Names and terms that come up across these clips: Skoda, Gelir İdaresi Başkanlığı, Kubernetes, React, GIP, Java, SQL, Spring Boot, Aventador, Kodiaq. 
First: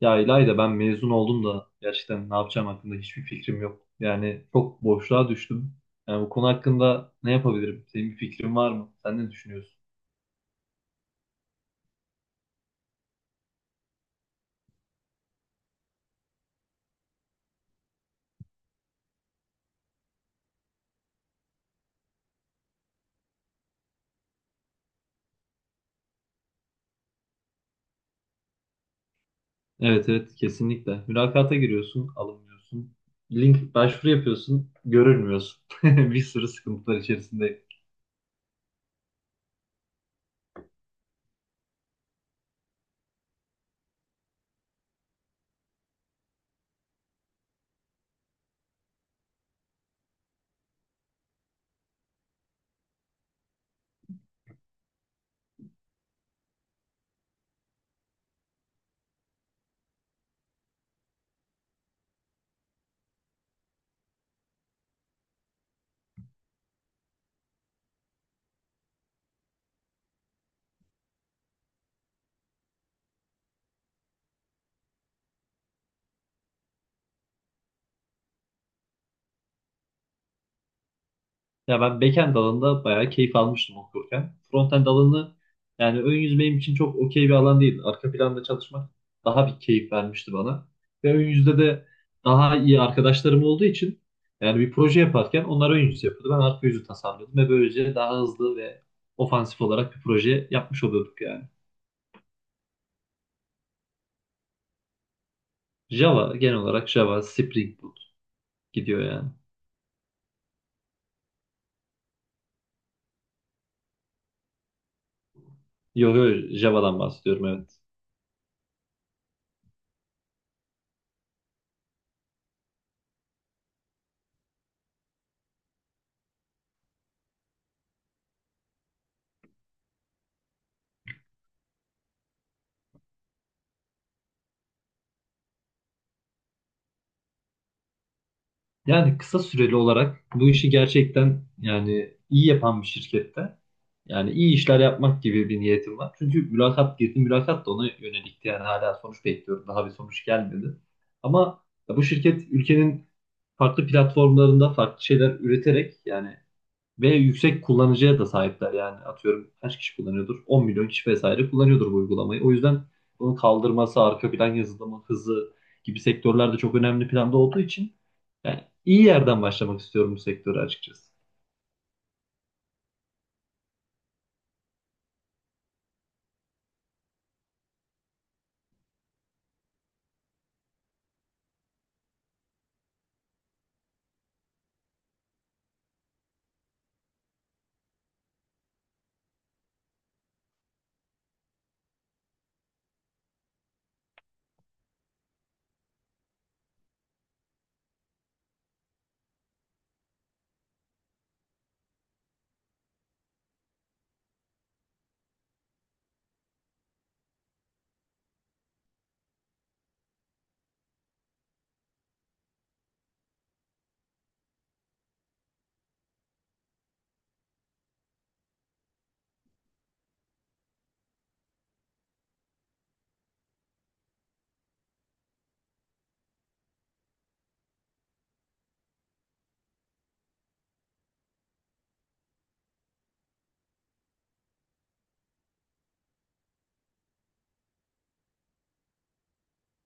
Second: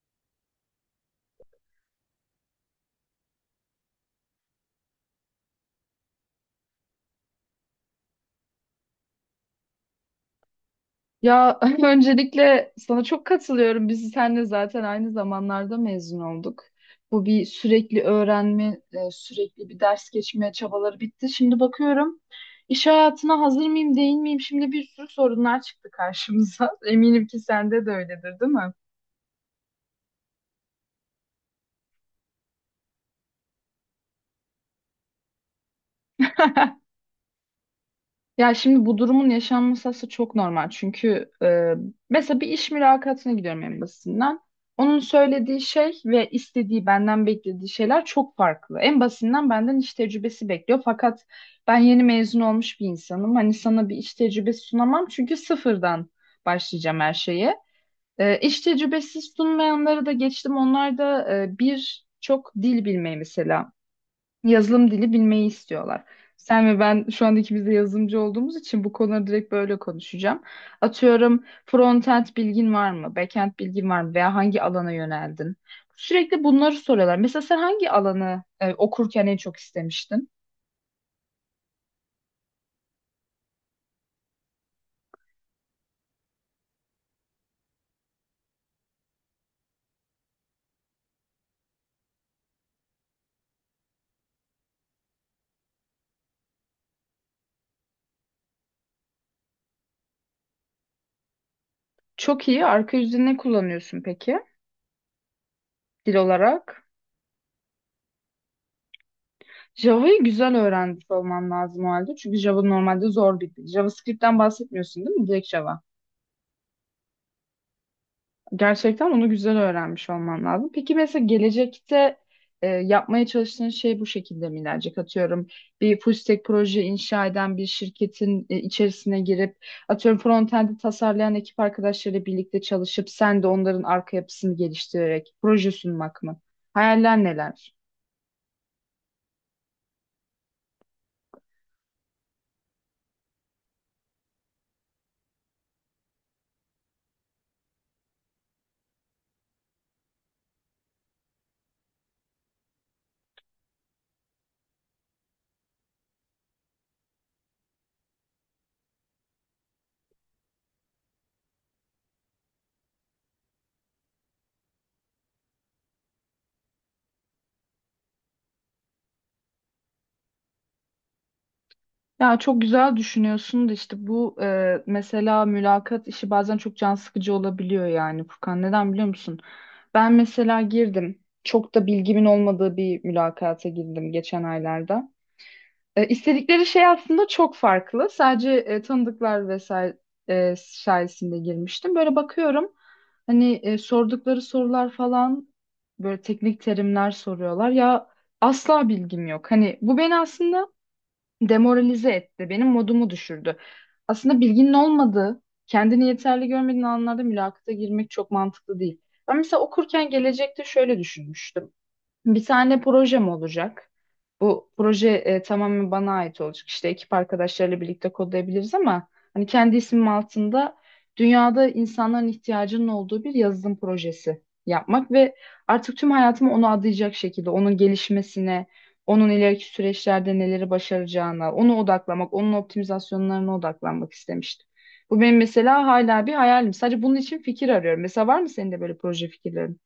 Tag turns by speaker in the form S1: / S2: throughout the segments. S1: Ya İlayda ben mezun oldum da gerçekten ne yapacağım hakkında hiçbir fikrim yok. Yani çok boşluğa düştüm. Yani bu konu hakkında ne yapabilirim? Senin bir fikrin var mı? Sen ne düşünüyorsun?
S2: Ya öncelikle sana çok katılıyorum. Biz seninle zaten aynı zamanlarda mezun olduk. Bu bir sürekli öğrenme, sürekli bir ders geçme çabaları bitti. Şimdi bakıyorum iş hayatına hazır mıyım, değil miyim? Şimdi bir sürü sorunlar çıktı karşımıza. Eminim ki sende de öyledir, değil mi?
S1: Evet evet, kesinlikle. Mülakata giriyorsun, alınmıyorsun. Link başvuru yapıyorsun, görülmüyorsun. Bir sürü sıkıntılar içerisinde.
S2: Ya şimdi bu durumun yaşanması aslında çok normal. Çünkü mesela bir iş mülakatına gidiyorum en basitinden. Onun söylediği şey ve istediği benden beklediği şeyler çok farklı. En basitinden benden iş tecrübesi bekliyor. Fakat ben yeni mezun olmuş bir insanım. Hani sana bir iş tecrübesi sunamam çünkü sıfırdan başlayacağım her şeye. İş tecrübesi sunmayanları da geçtim. Onlar da bir çok dil bilmeyi mesela yazılım dili bilmeyi istiyorlar. Sen ve ben şu an ikimiz de yazılımcı olduğumuz için bu konuları direkt böyle konuşacağım. Atıyorum frontend bilgin var mı? Backend bilgin var mı? Veya hangi alana yöneldin? Sürekli bunları soruyorlar. Mesela sen hangi alanı okurken en çok istemiştin?
S1: Ya ben backend alanında bayağı keyif almıştım okurken. Frontend alanı yani ön yüz benim için çok okey bir alan değil. Arka planda çalışmak daha bir keyif vermişti bana. Ve ön yüzde de daha iyi arkadaşlarım olduğu için yani bir proje yaparken onlar ön yüz yapıyordu. Ben arka yüzü tasarlıyordum ve böylece daha hızlı ve ofansif olarak bir proje yapmış oluyorduk yani.
S2: Çok iyi. Arka yüzde ne kullanıyorsun peki dil
S1: Java, genel
S2: olarak?
S1: olarak Java, Spring Boot gidiyor yani.
S2: Java'yı güzel öğrenmiş olman lazım o halde. Çünkü Java normalde zor bir dil. JavaScript'ten bahsetmiyorsun değil mi? Direkt Java.
S1: Yok yok, Java'dan bahsediyorum, evet.
S2: Gerçekten onu güzel öğrenmiş olman lazım. Peki mesela gelecekte yapmaya çalıştığın şey bu şekilde mi ilerleyecek? Atıyorum bir full stack proje inşa eden bir şirketin içerisine girip atıyorum frontend'i tasarlayan ekip arkadaşlarıyla birlikte çalışıp sen de onların arka yapısını geliştirerek proje sunmak mı? Hayaller neler?
S1: Yani kısa süreli olarak bu işi gerçekten yani iyi yapan bir şirkette yani iyi işler yapmak gibi bir niyetim var. Çünkü mülakat girdi, mülakat da ona yönelikti. Yani hala sonuç bekliyorum. Daha bir sonuç gelmedi. Ama ya bu şirket ülkenin farklı platformlarında farklı şeyler üreterek yani ve yüksek kullanıcıya da sahipler. Yani atıyorum kaç kişi kullanıyordur? 10 milyon kişi vesaire kullanıyordur bu uygulamayı. O yüzden bunu kaldırması, arka plan yazılımı, hızı gibi sektörler de çok önemli planda olduğu için yani iyi yerden başlamak istiyorum bu sektöre açıkçası.
S2: Ya çok güzel düşünüyorsun da işte bu mesela mülakat işi bazen çok can sıkıcı olabiliyor yani Furkan. Neden biliyor musun? Ben mesela girdim. Çok da bilgimin olmadığı bir mülakata girdim geçen aylarda. İstedikleri şey aslında çok farklı. Sadece tanıdıklar vesaire sayesinde girmiştim. Böyle bakıyorum. Hani sordukları sorular falan böyle teknik terimler soruyorlar. Ya asla bilgim yok. Hani bu beni aslında demoralize etti. Benim modumu düşürdü. Aslında bilginin olmadığı, kendini yeterli görmediğin anlarda mülakata girmek çok mantıklı değil. Ben mesela okurken gelecekte şöyle düşünmüştüm. Bir tane projem olacak. Bu proje tamamen bana ait olacak. İşte ekip arkadaşlarıyla birlikte kodlayabiliriz ama hani kendi ismim altında dünyada insanların ihtiyacının olduğu bir yazılım projesi yapmak ve artık tüm hayatımı ona adayacak şekilde onun gelişmesine, onun ileriki süreçlerde neleri başaracağına, onu odaklamak, onun optimizasyonlarına odaklanmak istemiştim. Bu benim mesela hala bir hayalim. Sadece bunun için fikir arıyorum. Mesela var mı senin de böyle proje fikirlerin?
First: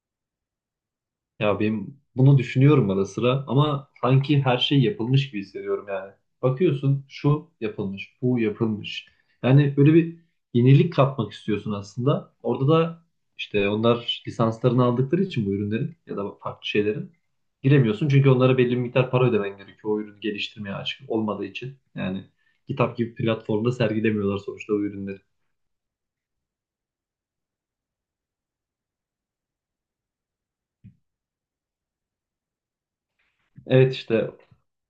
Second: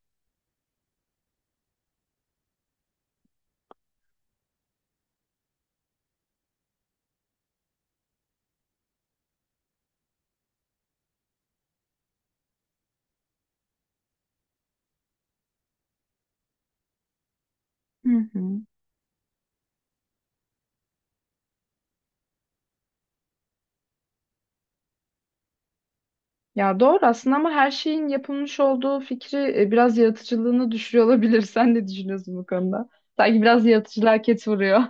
S1: Ya benim bunu düşünüyorum ara sıra ama sanki her şey yapılmış gibi hissediyorum yani. Bakıyorsun şu yapılmış, bu yapılmış. Yani böyle bir yenilik katmak istiyorsun aslında. Orada da işte onlar lisanslarını aldıkları için bu ürünlerin ya da farklı şeylerin giremiyorsun.
S2: Hı
S1: Çünkü
S2: hı.
S1: onlara belli bir miktar para ödemen gerekiyor, o ürünü geliştirmeye açık olmadığı için. Yani kitap gibi platformda sergilemiyorlar sonuçta o ürünleri.
S2: Ya doğru aslında ama her şeyin yapılmış olduğu fikri biraz yaratıcılığını düşürüyor olabilir. Sen ne düşünüyorsun bu konuda? Sanki biraz
S1: Evet
S2: yaratıcılığa
S1: işte.
S2: ket vuruyor.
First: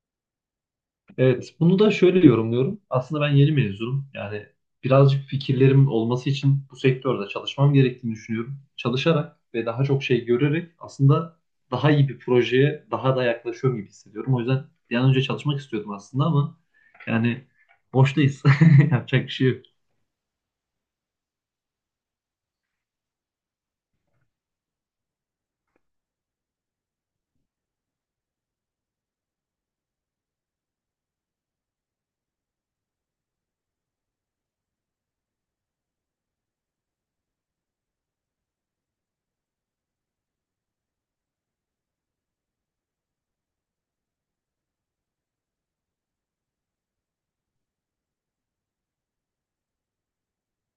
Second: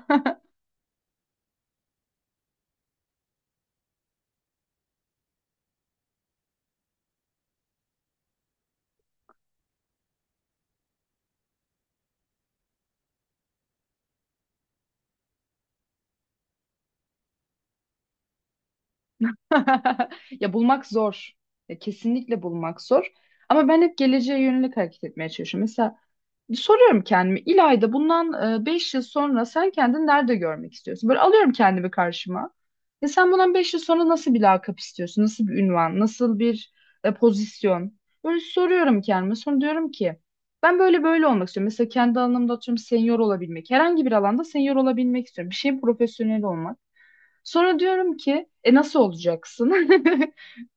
S1: Evet, bunu da şöyle yorumluyorum. Aslında ben yeni mezunum. Yani birazcık fikirlerim olması için bu sektörde çalışmam gerektiğini düşünüyorum. Çalışarak ve daha çok şey görerek aslında daha iyi bir projeye daha da yaklaşıyorum gibi hissediyorum. O yüzden bir an önce çalışmak istiyordum aslında ama yani boştayız. Yapacak bir şey yok.
S2: Ya bulmak zor. Ya kesinlikle bulmak zor. Ama ben hep geleceğe yönelik hareket etmeye çalışıyorum. Mesela soruyorum kendime İlayda bundan 5 yıl sonra sen kendini nerede görmek istiyorsun? Böyle alıyorum kendimi karşıma. E sen bundan 5 yıl sonra nasıl bir lakap istiyorsun? Nasıl bir ünvan? Nasıl bir pozisyon? Böyle soruyorum kendime. Sonra diyorum ki ben böyle böyle olmak istiyorum. Mesela kendi alanımda atıyorum senior olabilmek. Herhangi bir alanda senior olabilmek istiyorum. Bir şey profesyonel olmak. Sonra diyorum ki nasıl olacaksın?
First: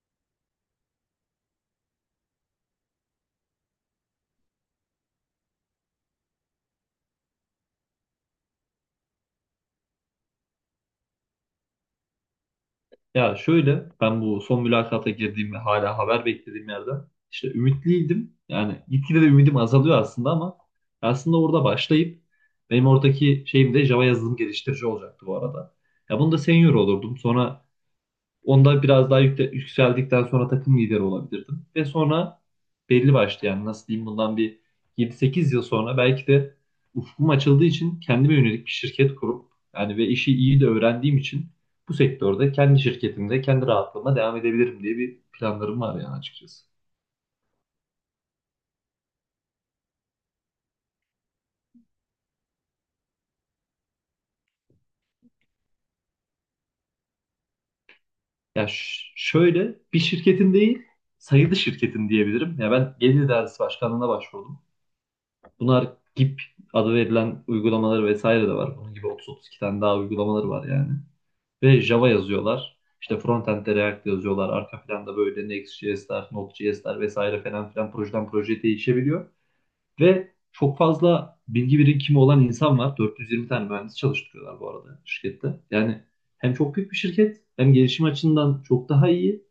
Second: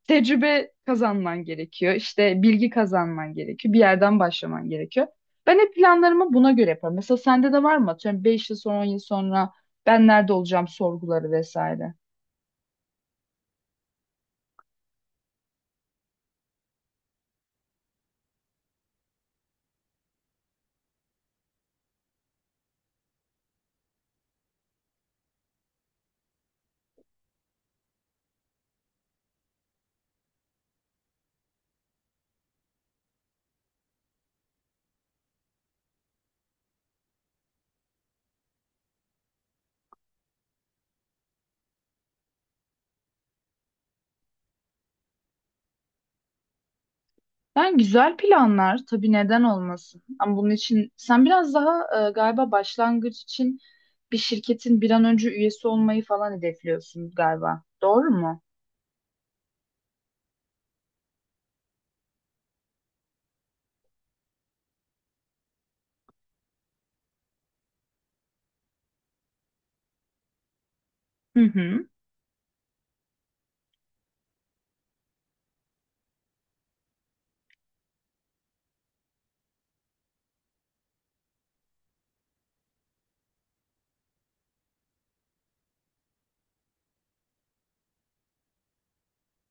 S2: Tecrübe kazanman gerekiyor. İşte bilgi kazanman gerekiyor. Bir yerden başlaman gerekiyor. Ben hep planlarımı buna göre yaparım. Mesela sende de var mı? Atıyorum 5 yıl sonra, 10 yıl sonra ben nerede olacağım sorguları vesaire.
S1: Ya şöyle, ben bu son mülakata girdiğim ve hala haber beklediğim yerde işte ümitliydim. Yani gitgide de ümidim azalıyor aslında ama aslında orada başlayıp benim oradaki şeyim de Java yazılım geliştirici olacaktı bu arada. Ya bunu da senior olurdum. Sonra onda biraz daha yükseldikten sonra takım lideri olabilirdim. Ve sonra belli başlı yani nasıl diyeyim bundan bir 7-8 yıl sonra belki de ufkum açıldığı için kendime yönelik bir şirket kurup yani ve işi iyi de öğrendiğim için bu sektörde kendi şirketimde kendi rahatlığıma devam edebilirim diye bir planlarım var yani açıkçası.
S2: Yani güzel planlar tabii neden olmasın. Ama bunun için sen biraz daha galiba başlangıç için bir şirketin bir an önce üyesi olmayı falan hedefliyorsun galiba. Doğru mu?
S1: Ya şöyle bir şirketin değil, sayılı şirketin diyebilirim. Ya ben Gelir İdaresi Başkanlığı'na başvurdum. Bunlar GIP adı verilen uygulamaları vesaire de var. Bunun gibi 30-32 tane daha uygulamaları var yani.
S2: Hı
S1: Ve
S2: hı.
S1: Java yazıyorlar. İşte frontend'de React yazıyorlar. Arka planda böyle Next.js'ler, Node.js'ler vesaire falan filan, projeden projeye değişebiliyor. Ve çok fazla bilgi birikimi olan insan var. 420 tane mühendis çalıştırıyorlar bu arada şirkette. Yani hem çok büyük bir şirket, hem gelişim açısından çok daha iyi,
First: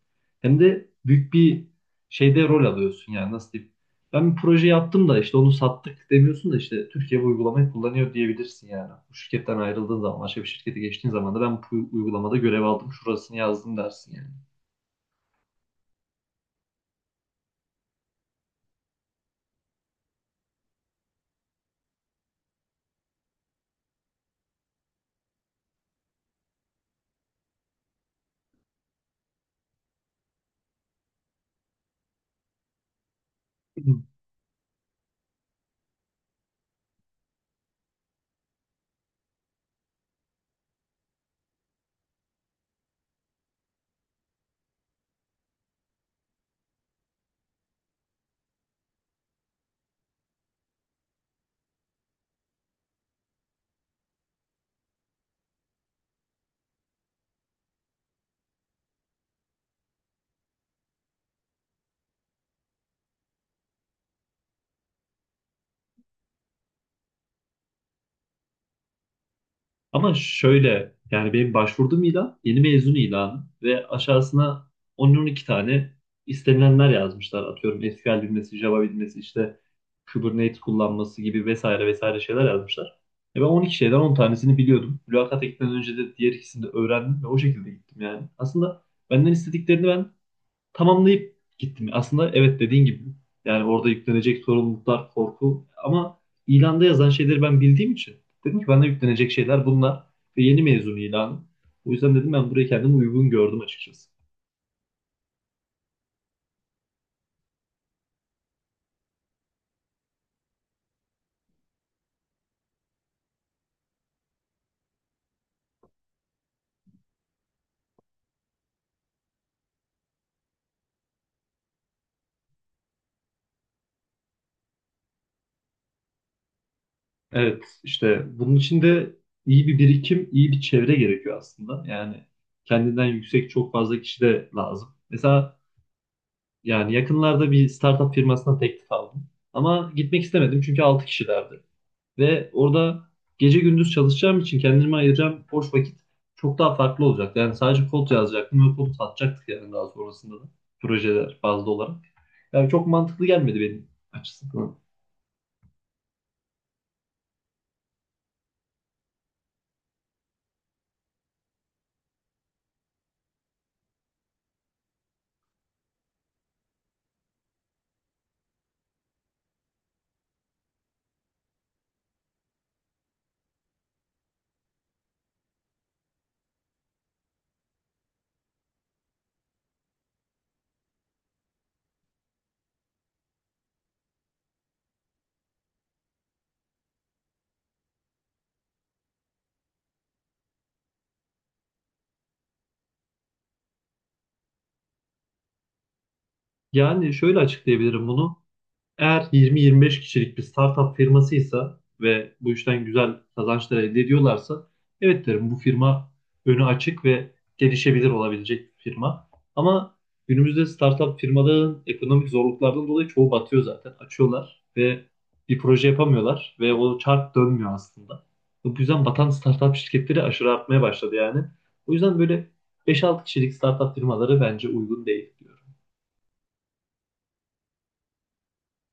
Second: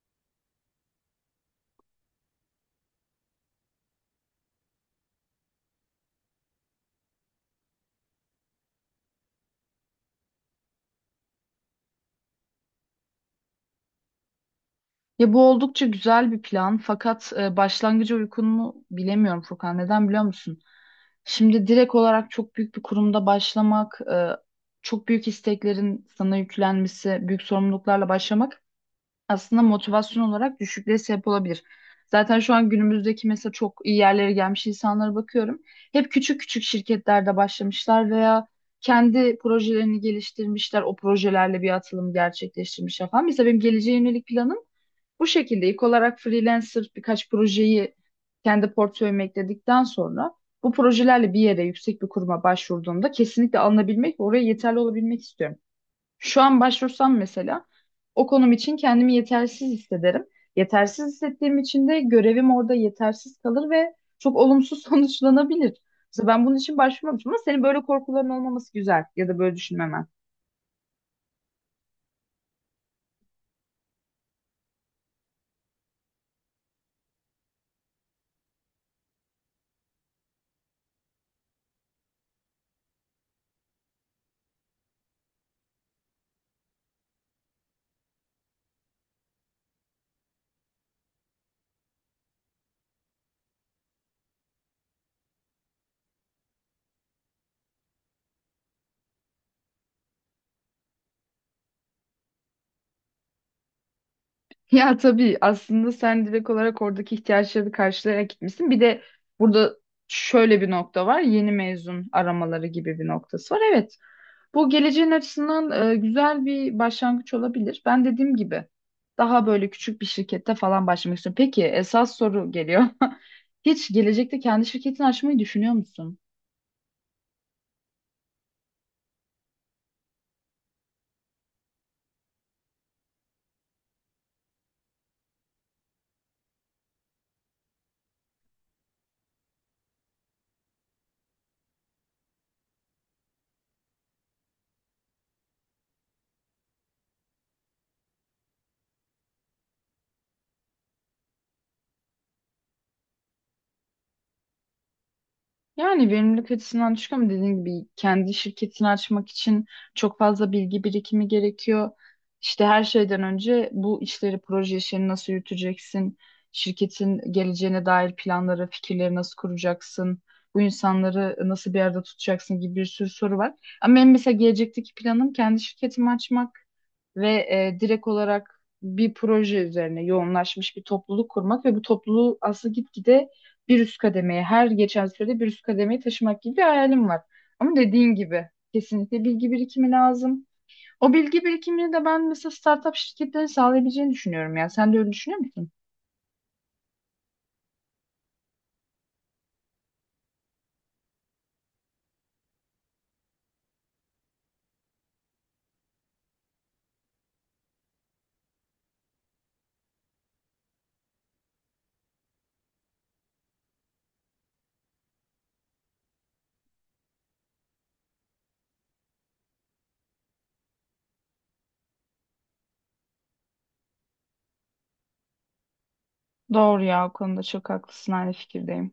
S1: hem de büyük bir şeyde rol alıyorsun yani nasıl diyeyim. Ben bir proje yaptım da işte onu sattık demiyorsun da işte Türkiye bu uygulamayı kullanıyor diyebilirsin yani. Bu şirketten ayrıldığın zaman, başka bir şirkete geçtiğin zaman da ben bu uygulamada görev aldım, şurasını yazdım dersin yani.
S2: Ya bu oldukça güzel bir plan fakat başlangıcı uygun mu bilemiyorum Furkan. Neden biliyor musun? Şimdi direkt olarak çok büyük bir kurumda başlamak, çok büyük isteklerin sana yüklenmesi, büyük sorumluluklarla başlamak aslında motivasyon olarak düşüklüğe sebep olabilir. Zaten şu an günümüzdeki mesela çok iyi yerlere gelmiş insanlara bakıyorum. Hep küçük küçük şirketlerde başlamışlar veya kendi projelerini geliştirmişler, o projelerle bir atılım gerçekleştirmişler falan. Mesela benim geleceğe yönelik planım bu şekilde ilk olarak freelancer birkaç projeyi kendi portföyüme ekledikten sonra bu projelerle bir yere yüksek bir kuruma başvurduğumda kesinlikle alınabilmek ve oraya yeterli olabilmek istiyorum. Şu an başvursam mesela o konum için kendimi yetersiz hissederim. Yetersiz hissettiğim için de görevim orada yetersiz kalır ve çok olumsuz sonuçlanabilir. Mesela ben bunun için başvurmamışım ama senin böyle korkuların olmaması güzel ya da böyle düşünmemen.
S1: Ama şöyle, yani benim başvurduğum ilan yeni mezun ilanı ve aşağısına on 12 tane istenilenler yazmışlar. Atıyorum SQL bilmesi, Java bilmesi, işte Kubernetes kullanması gibi vesaire vesaire şeyler yazmışlar. E ben 12 şeyden 10 tanesini biliyordum. Mülakata gitmeden önce de diğer ikisini de öğrendim ve o şekilde gittim yani. Aslında benden istediklerini ben tamamlayıp gittim. Aslında evet, dediğin gibi. Yani orada yüklenecek sorumluluklar, korku ama ilanda yazan şeyleri ben bildiğim için dedim ki bana yüklenecek şeyler bunlar ve yeni mezun ilanı. O yüzden dedim ben buraya kendimi uygun gördüm açıkçası.
S2: Ya tabii aslında sen direkt olarak oradaki ihtiyaçları karşılayarak gitmişsin. Bir de burada şöyle bir nokta var. Yeni mezun aramaları gibi bir noktası var. Evet, bu geleceğin açısından güzel bir başlangıç olabilir. Ben dediğim gibi daha böyle küçük bir şirkette falan başlamak istiyorum. Peki esas soru geliyor. Hiç gelecekte kendi şirketini açmayı düşünüyor musun?
S1: Evet işte, bunun için de iyi bir birikim, iyi bir çevre gerekiyor aslında. Yani kendinden yüksek çok fazla kişi de lazım. Mesela yani yakınlarda bir startup firmasına teklif aldım. Ama gitmek istemedim çünkü 6 kişilerdi. Ve orada gece gündüz çalışacağım için kendime ayıracağım boş vakit çok daha farklı olacak. Yani sadece kod yazacaktım ve kodu satacaktık yani daha sonrasında da projeler bazlı olarak. Yani çok mantıklı gelmedi benim açısından.
S2: Yani verimlilik açısından düşük ama dediğim gibi kendi şirketini açmak için çok fazla bilgi birikimi gerekiyor. İşte her şeyden önce bu işleri, proje işlerini nasıl yürüteceksin? Şirketin geleceğine dair planları, fikirleri nasıl kuracaksın? Bu insanları nasıl bir arada tutacaksın gibi bir sürü soru var. Ama benim mesela gelecekteki planım kendi şirketimi açmak ve direkt olarak bir proje üzerine yoğunlaşmış bir topluluk kurmak ve bu topluluğu aslında gitgide bir üst kademeye her geçen sürede bir üst kademeyi taşımak gibi bir hayalim var. Ama dediğin gibi kesinlikle bilgi birikimi lazım. O bilgi birikimini de ben mesela startup şirketlerin sağlayabileceğini düşünüyorum ya. Sen de öyle düşünüyor musun?
S1: Yani şöyle açıklayabilirim bunu. Eğer 20-25 kişilik bir startup firmasıysa ve bu işten güzel kazançlar elde ediyorlarsa evet derim, bu firma önü açık ve gelişebilir olabilecek bir firma. Ama günümüzde startup firmaların ekonomik zorluklardan dolayı çoğu batıyor zaten. Açıyorlar ve bir proje yapamıyorlar ve o çark dönmüyor aslında. Bu yüzden batan startup şirketleri aşırı artmaya başladı yani. O yüzden böyle 5-6 kişilik startup firmaları bence uygun değil.
S2: Doğru ya o konuda çok haklısın aynı fikirdeyim.